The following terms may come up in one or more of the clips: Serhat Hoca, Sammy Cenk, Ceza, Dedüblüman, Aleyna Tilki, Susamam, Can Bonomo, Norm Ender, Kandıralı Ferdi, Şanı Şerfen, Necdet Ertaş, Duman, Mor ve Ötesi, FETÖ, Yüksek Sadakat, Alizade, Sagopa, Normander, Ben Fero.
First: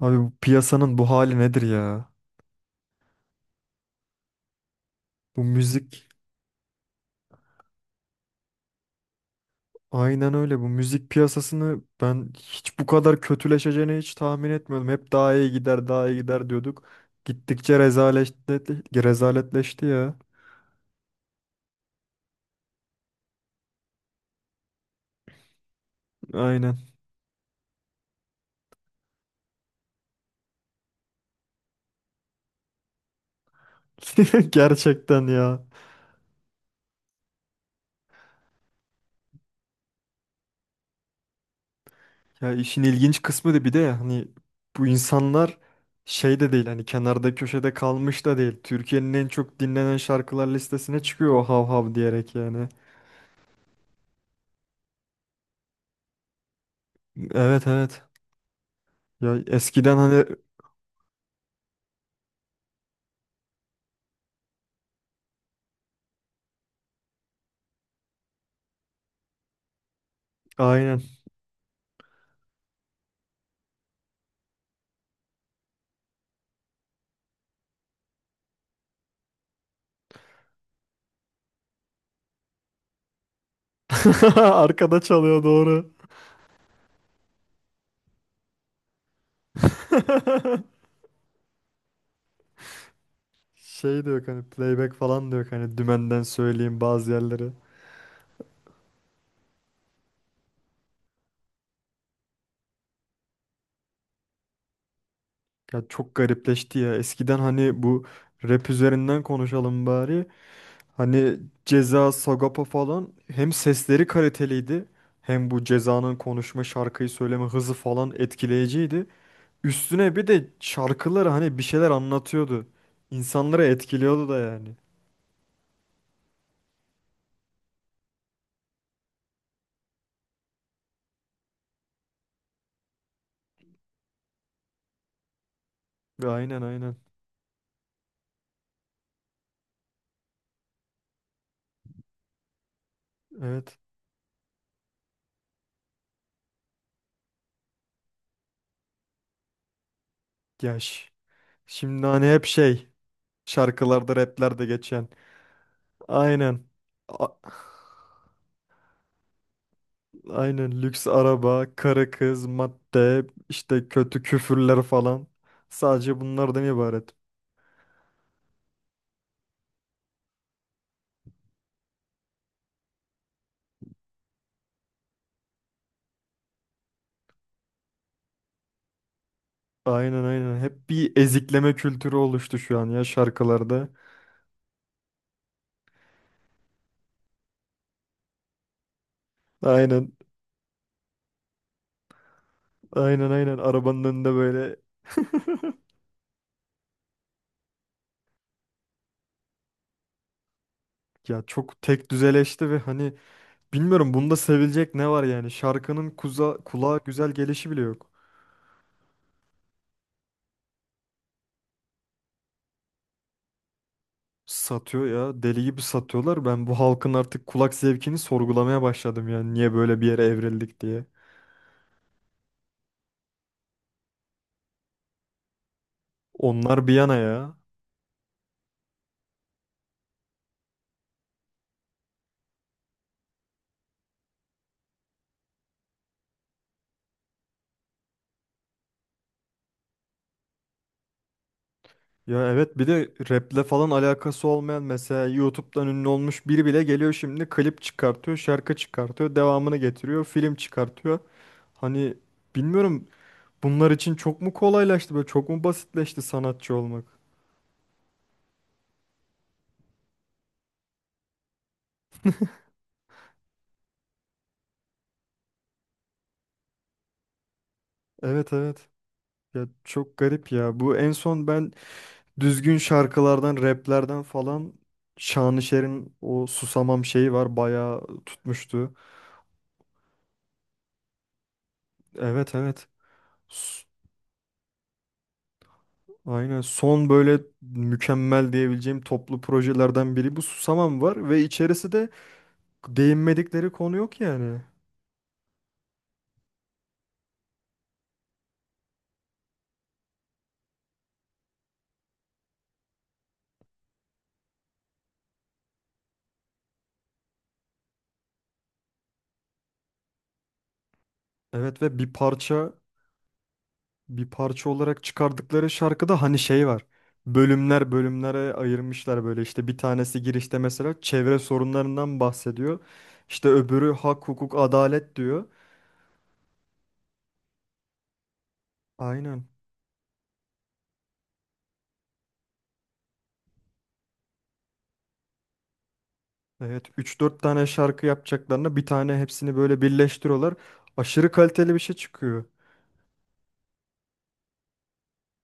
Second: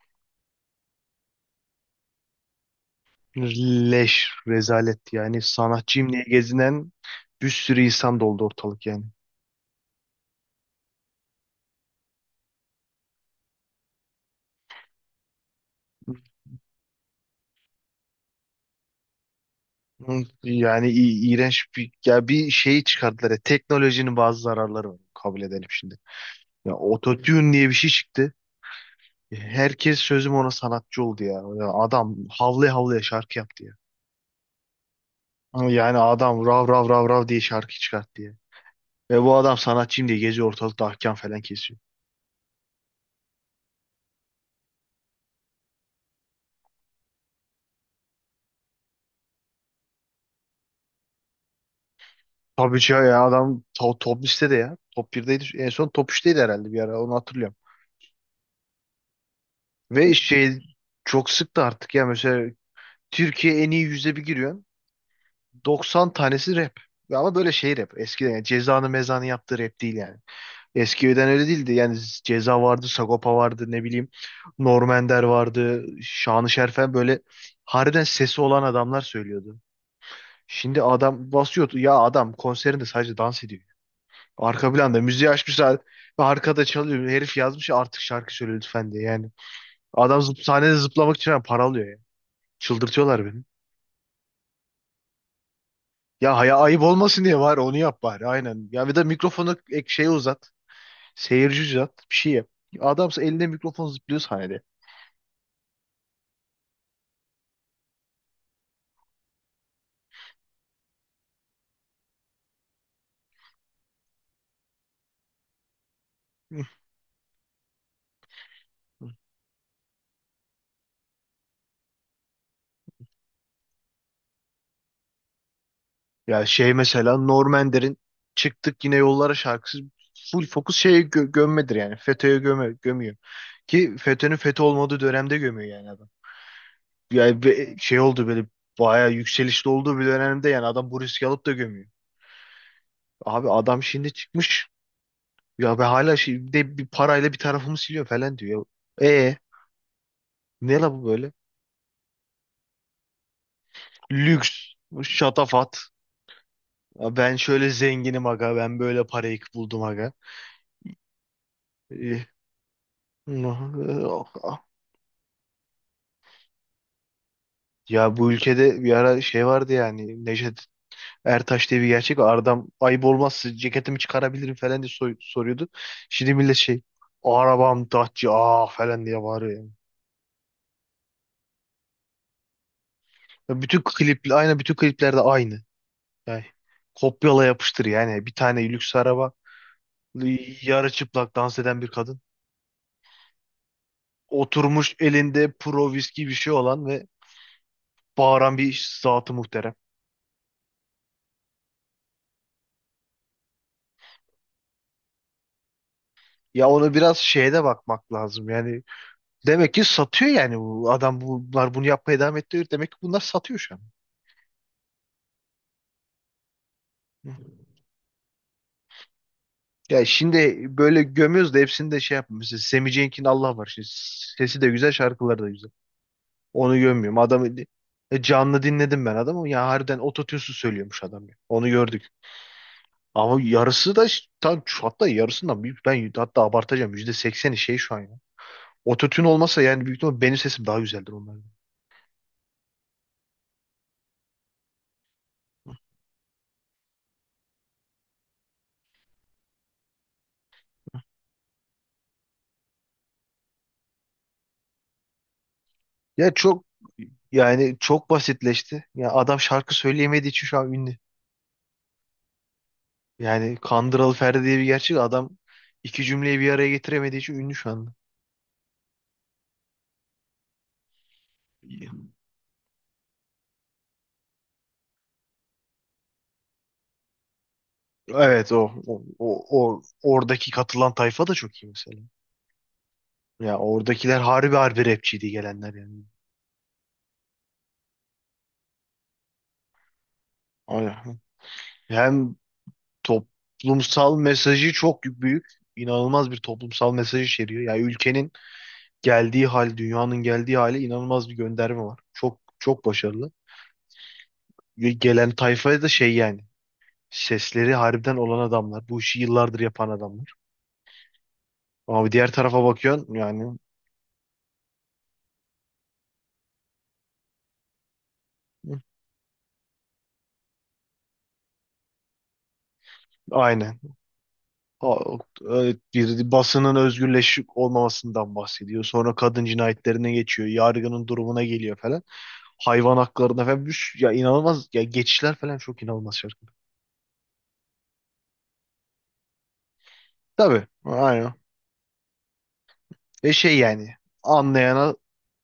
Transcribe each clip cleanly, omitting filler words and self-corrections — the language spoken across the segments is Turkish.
Abi bu piyasanın bu hali nedir ya? Leş, rezalet yani Bu müzik sanatçıyım diye gezinen bir sürü insan doldu ortalık yani. aynen öyle. Bu müzik piyasasını ben hiç bu kadar kötüleşeceğini hiç tahmin etmiyordum. Hep daha iyi gider, daha iyi gider diyorduk. Gittikçe rezaleşti, rezaletleşti ya. Yani iğrenç bir şey çıkardılar. Ya, teknolojinin bazı zararları var. Kabul edelim şimdi. Ya Aynen. ototune diye bir şey çıktı. Herkes sözüm ona sanatçı oldu ya. Ya adam havlaya havlaya şarkı yaptı ya. Gerçekten ya. Ama yani adam rav rav rav rav diye şarkı çıkarttı ya. Ve bu adam sanatçıyım diye geziyor ortalıkta ahkam falan kesiyor. Ya işin ilginç kısmı da bir de ya, hani bu insanlar şey de değil hani kenarda köşede kalmış da değil. Türkiye'nin en çok dinlenen şarkılar listesine çıkıyor o hav hav diyerek yani. Tabii ki ya adam top listede ya. Top birdeydi. En son top 3'teydi herhalde, bir ara onu hatırlıyorum. Evet evet. Ya eskiden Ve hani şey, çok sıktı artık ya, mesela Türkiye en iyi yüzde bir giriyorsun. 90 tanesi rap. Ve ama böyle şey rap. Eskiden yani Ceza'nın Meza'nın yaptığı rap değil yani. aynen. Eskiden öyle değildi. Yani Ceza vardı, Sagopa vardı, ne bileyim Norm Ender vardı, Şanı Şerfen, böyle harbiden sesi olan adamlar söylüyordu. Şimdi adam basıyordu. Ya adam konserinde sadece dans ediyor. Arka Arkada planda müziği çalıyor açmışlar doğru. ve arkada çalıyor. Herif yazmış ya, artık şarkı söyle lütfen diye yani. Adam zıp, sahnede zıplamak için yani para alıyor ya. Çıldırtıyorlar beni. Şey diyor hani playback falan diyor hani dümenden Ya haya söyleyeyim ayıp bazı olmasın diye yerleri. var, onu yap bari aynen. Ya bir de mikrofonu ek şeye uzat. Seyirci uzat, bir şey yap. Adamsa elinde mikrofon zıplıyor sahnede. Ya çok garipleşti ya. Eskiden hani bu rap üzerinden konuşalım bari. Hani Ceza, Sagopa falan hem sesleri kaliteliydi hem bu Ceza'nın konuşma, şarkıyı söyleme hızı falan etkileyiciydi. Üstüne bir de şarkıları hani bir şeyler anlatıyordu. İnsanları etkiliyordu da yani. Ya şey, mesela Normander'in çıktık yine yollara şarkısı full fokus şeye gömmedir yani. FETÖ'ye göme gömüyor. Ki FETÖ'nün FETÖ olmadığı dönemde gömüyor yani adam. Aynen aynen. Yani şey oldu, böyle bayağı yükselişli olduğu bir dönemde yani adam bu riski alıp da gömüyor. Abi Evet. adam şimdi çıkmış ya be, hala şey, bir de bir parayla bir tarafımı siliyor falan diyor. E, ne la bu Yaş. böyle? Şimdi hani hep şey şarkılarda raplerde Lüks, geçen. şatafat. Aynen. Ya A- ben şöyle zenginim aga, ben böyle parayı buldum aga. aynen lüks araba, karı E, kız, madde, işte kötü küfürler falan. Sadece bunlardan ibaret. ya bu ülkede bir ara şey vardı yani Necdet Ertaş diye bir gerçek var. Adam ayıp olmazsa ceketimi çıkarabilirim falan diye soruyordu. Şimdi millet şey, arabam Dacia ah falan diye bağırıyor yani. Aynen aynen. Hep bir ezikleme kültürü oluştu şu an ya Ya bütün şarkılarda. klip aynı, bütün kliplerde aynı. Yani kopyala yapıştır yani, bir tane lüks araba, Aynen. yarı çıplak dans eden bir kadın. Aynen aynen. Arabanın önünde böyle Oturmuş elinde pro viski bir şey olan ve bağıran bir zatı muhterem. ya çok tek düzeleşti ve hani bilmiyorum bunda sevilecek ne var yani. Şarkının kuza, Ya ona kulağa biraz güzel şeye de gelişi bile yok. bakmak lazım yani, demek ki satıyor yani, bu adam bunlar bunu yapmaya devam ettiriyor. Demek ki bunlar satıyor şu an. Satıyor ya. Deli gibi satıyorlar. Ben bu halkın Hı. artık kulak zevkini sorgulamaya başladım yani. Niye böyle Ya bir yere şimdi evrildik böyle diye. gömüyoruz da hepsini de şey yapmıyor. Mesela Sammy Cenk'in Allah var. Şimdi sesi de güzel, şarkıları da güzel. Onu Onlar bir yana gömüyorum. Adamı, ya. e, canlı dinledim ben adamı. Ya harbiden ototune'suz söylüyormuş adam ya. Onu gördük. Ama yarısı da tam hatta yarısından büyük. Ben hatta abartacağım. %80'i şey şu an ya. Ototune olmasa yani büyük ihtimalle benim sesim daha güzeldir onlardan. Ya evet bir de raple falan alakası olmayan mesela YouTube'dan ünlü olmuş biri bile geliyor şimdi klip çıkartıyor, şarkı çıkartıyor, devamını getiriyor, film çıkartıyor. Hani bilmiyorum bunlar için çok mu kolaylaştı böyle çok mu basitleşti Ya çok sanatçı olmak? yani, çok basitleşti. Ya adam şarkı söyleyemediği için şu an ünlü. Yani Kandıralı Ferdi diye bir gerçek adam, iki cümleyi bir araya getiremediği için ünlü şu anda. Evet evet. Ya çok garip ya. Bu en son ben düzgün şarkılardan, raplerden falan Şanışer'in o Susamam şeyi var. Bayağı Evet tutmuştu. Oradaki katılan tayfa da çok iyi mesela. Evet evet. Ya S- oradakiler harbi harbi rapçiydi gelenler yani. aynen son böyle mükemmel diyebileceğim toplu projelerden biri bu Susamam Aynen. var ve içerisi de Hem değinmedikleri konu toplumsal yok yani. mesajı çok büyük, inanılmaz bir toplumsal mesaj içeriyor. Yani ülkenin geldiği hal, dünyanın geldiği hale inanılmaz bir gönderme var. Çok çok başarılı. Ve gelen tayfaya da şey yani. Sesleri harbiden olan adamlar. Bu işi yıllardır yapan adamlar. Evet ve Ama bir bir diğer tarafa parça bakıyorsun yani. bir parça olarak çıkardıkları şarkıda hani şey var. Bölümler bölümlere Hı, ayırmışlar böyle işte bir tanesi girişte mesela çevre sorunlarından bahsediyor. İşte aynen. öbürü hak hukuk Ha, adalet diyor. evet, bir basının özgürleşik olmamasından bahsediyor. Sonra kadın Aynen. cinayetlerine geçiyor. Yargının durumuna geliyor falan. Hayvan haklarına falan. Ya, inanılmaz. Ya geçişler falan, çok inanılmaz şarkı. Evet üç dört tane şarkı yapacaklarına bir tane hepsini böyle birleştiriyorlar. Tabii. Aşırı Aynen. kaliteli bir şey çıkıyor. Ve şey yani. Anlayana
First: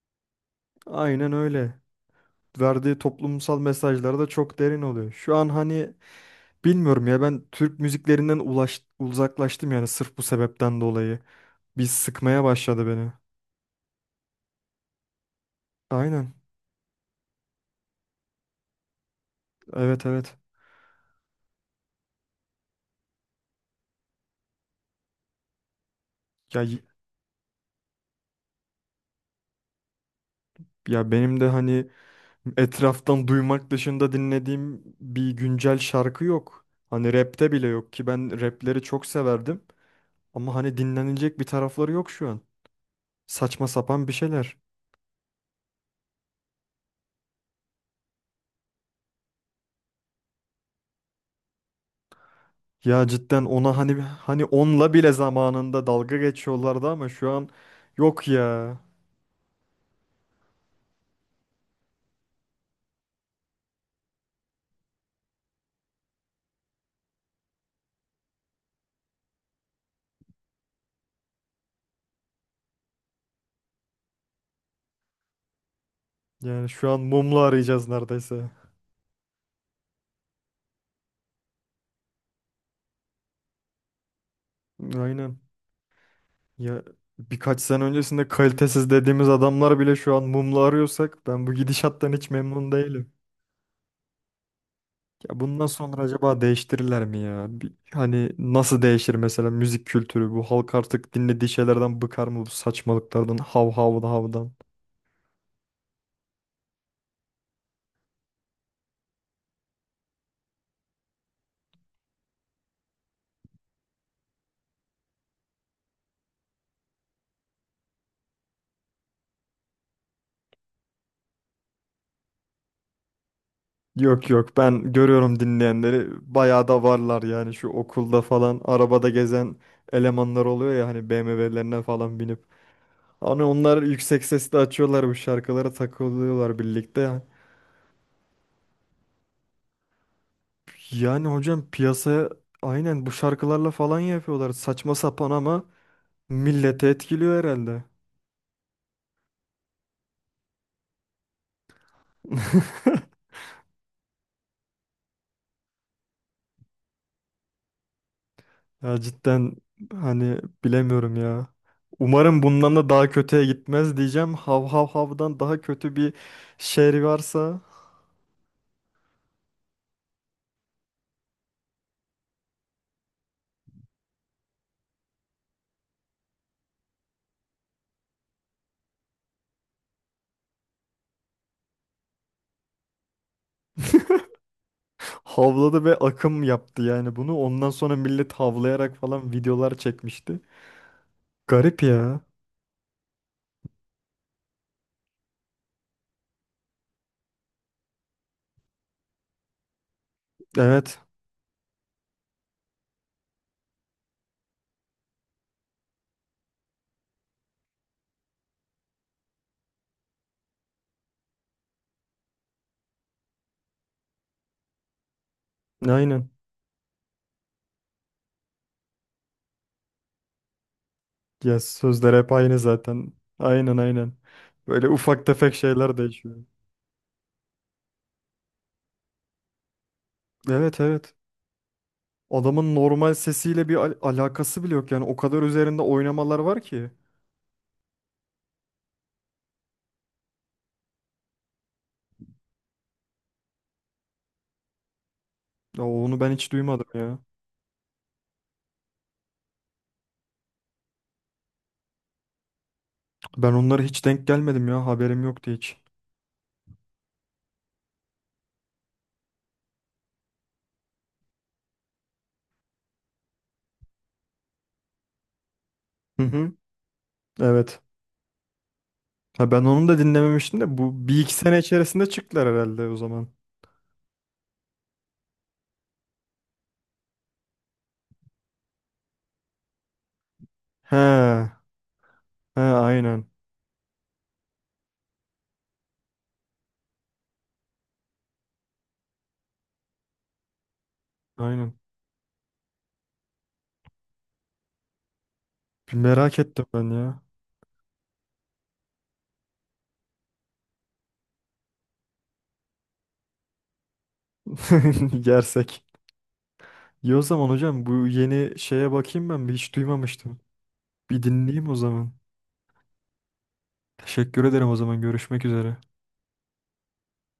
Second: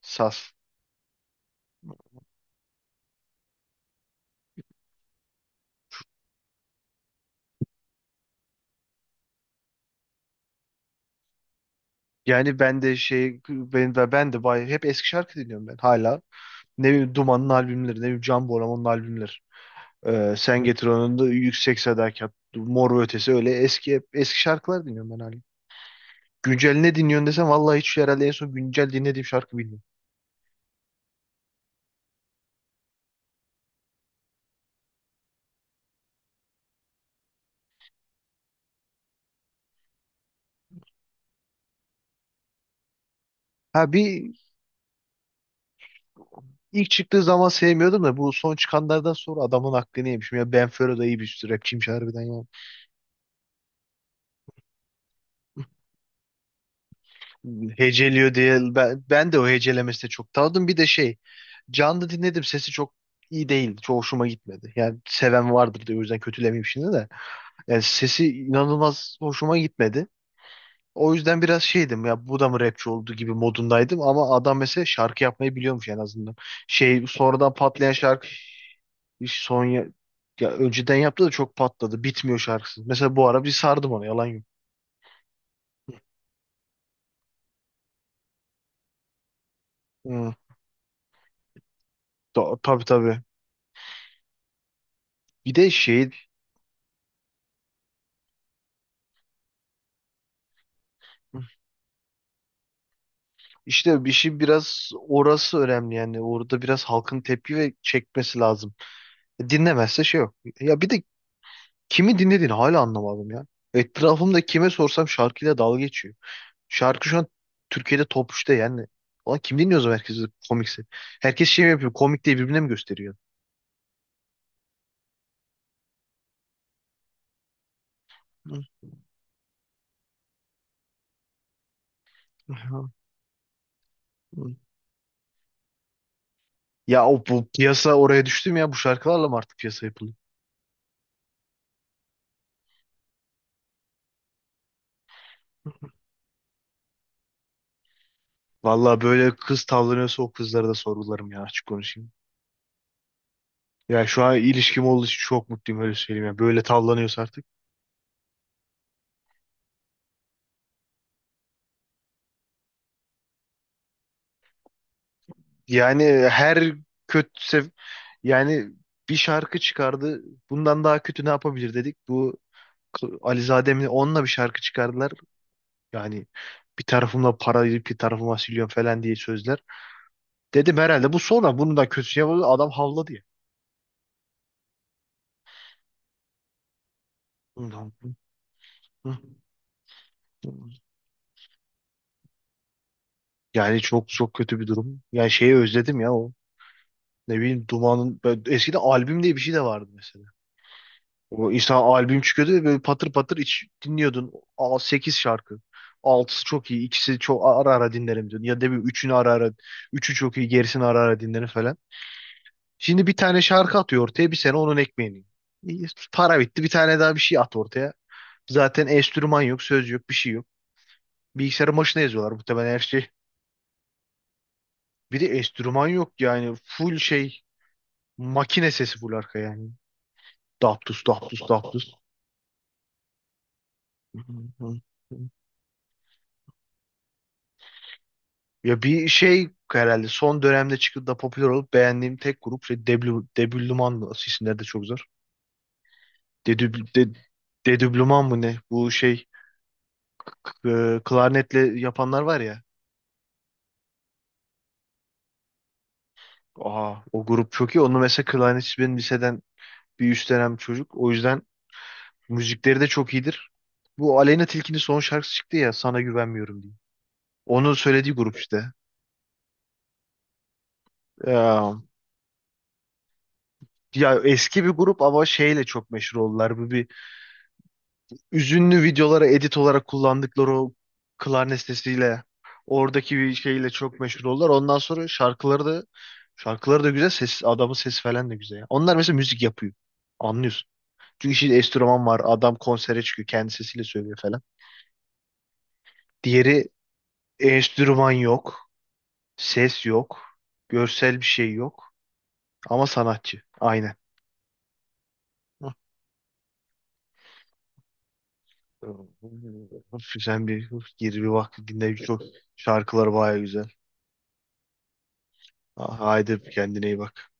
sas. Aynen öyle. Verdiği toplumsal mesajları da çok derin oluyor. Şu an hani bilmiyorum ya ben Türk müziklerinden ulaş, uzaklaştım yani sırf bu sebepten dolayı. Bir sıkmaya Yani ben başladı de beni. şey, hep eski şarkı dinliyorum ben hala. Aynen. Ne bileyim Duman'ın albümleri, ne bileyim Can Bonomo'nun albümleri. Evet evet. Sen Getir Onu da, Yüksek Sadakat, Mor ve Ötesi, öyle eski eski şarkılar dinliyorum ben hala. Ya Güncel y- ne dinliyorsun desem vallahi hiç, herhalde en son güncel dinlediğim şarkı bilmiyorum. ya benim de hani etraftan duymak dışında dinlediğim bir güncel şarkı yok. Hani rapte bile yok ki ben rapleri çok severdim. Ama hani dinlenilecek bir tarafları yok şu an. Saçma Ha sapan bir bir, şeyler. ilk çıktığı zaman sevmiyordum da bu son çıkanlardan sonra adamın aklını yemişim. Ya Ben Fero da iyi bir rapçiymiş harbiden ya. Ya cidden ona hani onunla bile zamanında dalga geçiyorlardı ama şu an yok Heceliyor diye ya. ben de o hecelemesi de çok tanıdım. Bir de şey, canlı dinledim, sesi çok iyi değil. Çok hoşuma gitmedi. Yani seven vardır diye o yüzden kötülemeyeyim şimdi de. Yani sesi inanılmaz hoşuma gitmedi. O yüzden biraz şeydim ya, bu da mı rapçi oldu gibi modundaydım, ama adam mesela şarkı yapmayı biliyormuş en azından. Yani şu an Şey, mumla sonradan arayacağız patlayan şarkı neredeyse. son ya, ya önceden yaptı da çok patladı. Bitmiyor şarkısı. Mesela bu ara bir sardım ona, yalan yok. Aynen. Ya birkaç sene öncesinde kalitesiz dediğimiz adamlar bile şu an Hı, mumla arıyorsak ben bu gidişattan hiç memnun tabii değilim. tabii. Ya Bir bundan de sonra şey, acaba değiştirirler mi ya? Bir- hani nasıl değişir mesela müzik kültürü? Bu halk artık dinlediği şeylerden bıkar mı bu saçmalıklardan, hav işte havdan bir şey, havdan? biraz orası önemli yani, orada biraz halkın tepki ve çekmesi lazım. Dinlemezse şey yok. Ya bir de kimi dinlediğini hala anlamadım ya. Etrafımda kime sorsam şarkıyla dalga geçiyor. Şarkı şu an Türkiye'de top üçte yani. Ulan kim dinliyor o zaman herkesi, komikse? Herkes şey mi yapıyor? Komik diye birbirine mi gösteriyor? Yok yok ben görüyorum dinleyenleri bayağı da varlar yani şu okulda falan arabada gezen elemanlar oluyor ya hani BMW'lerine falan binip. Hani onlar yüksek sesle açıyorlar bu şarkılara takılıyorlar Ya birlikte. o, bu piyasa oraya düştü mü ya? Bu şarkılarla mı artık piyasa yapılıyor? Yani hocam piyasaya aynen bu şarkılarla falan yapıyorlar saçma sapan ama milleti etkiliyor herhalde. Vallahi böyle kız tavlanıyorsa o kızlara da sorgularım ya, açık konuşayım. Ya şu an ilişkim olduğu için çok mutluyum, öyle söyleyeyim ya. Böyle tavlanıyorsa artık. Ya cidden hani bilemiyorum ya. Umarım bundan da daha kötüye gitmez diyeceğim. Hav hav havdan daha kötü Yani bir her şey varsa kötü, yani bir şarkı çıkardı. Bundan daha kötü ne yapabilir dedik. Bu Alizade mi, onunla bir şarkı çıkardılar. Yani bir tarafımla para, bir tarafıma siliyorum falan diye sözler. Dedim herhalde bu sonra, bunu da kötü yapıldı. Adam havladı ya. havladı ve akım yaptı yani bunu. Ondan sonra millet havlayarak falan videolar çekmişti. Garip ya. Yani çok çok kötü bir durum. Yani şeyi özledim ya o. Ne bileyim Duman'ın eskiden albüm diye bir şey de vardı mesela. Evet. O insan albüm çıkıyordu ve böyle patır patır iç dinliyordun. Aa, 8 şarkı. Altısı çok iyi. İkisi çok ara ara dinlerim diyordun. Ya da bir üçünü ara ara. Üçü çok iyi. Gerisini ara ara dinlerim falan. Şimdi bir tane şarkı atıyor ortaya. Bir sene onun ekmeğini yiyor. İyi, Aynen. para bitti. Bir tane daha bir şey at ortaya. Zaten enstrüman yok. Söz yok. Bir şey yok. Ya Bilgisayarın başına sözler hep yazıyorlar aynı muhtemelen her şey. zaten. Aynen aynen. Böyle Bir ufak de tefek enstrüman şeyler yok değişiyor. yani. Full şey. Makine sesi full arka yani. Evet Daptus evet. daptus daptus. Adamın normal sesiyle bir alakası bile yok yani. O kadar üzerinde oynamalar var ki. Ya bir şey herhalde son dönemde çıkıp da popüler olup beğendiğim tek grup şey, Debluman mı? Asıl isimleri de çok zor. Ya onu ben hiç Dedübl, duymadım de, ya. Dedüblüman mı ne? Bu şey, k- e, klarnetle yapanlar var ya. Ben onlara hiç denk gelmedim ya. Haberim yoktu hiç. Aa, o grup çok iyi. Onu, mesela klarnetçi benim liseden bir üst dönem çocuk. O yüzden müzikleri de çok iyidir. Bu Aleyna Tilki'nin son şarkısı çıktı ya, Sana Hı hı. Güvenmiyorum diye. Onun Evet. söylediği grup işte. Ha ben onu da dinlememiştim de bu bir iki sene Ya, içerisinde çıktılar herhalde o zaman. ya eski bir grup ama şeyle çok meşhur oldular. Bu bir, üzünlü videolara edit olarak kullandıkları o He. klarnet sesiyle, He oradaki aynen. bir şeyle çok meşhur oldular. Ondan sonra şarkıları da, şarkıları da güzel, ses, adamın sesi falan da güzel. Onlar mesela müzik yapıyor. Anlıyorsun. Çünkü şimdi Aynen. enstrüman var. Adam konsere çıkıyor. Kendi sesiyle söylüyor falan. Bir merak ettim Diğeri ben ya. enstrüman yok. Ses yok. Görsel bir şey yok. Ama sanatçı. Aynen. Hı. Yersek. İyi o zaman hocam bu yeni şeye bakayım ben bir hiç duymamıştım. Sen bir gir Bir bir bak dinleyeyim o dinle, zaman. çok şarkıları baya güzel. Teşekkür ederim o zaman görüşmek üzere. Haydi kendine iyi bak.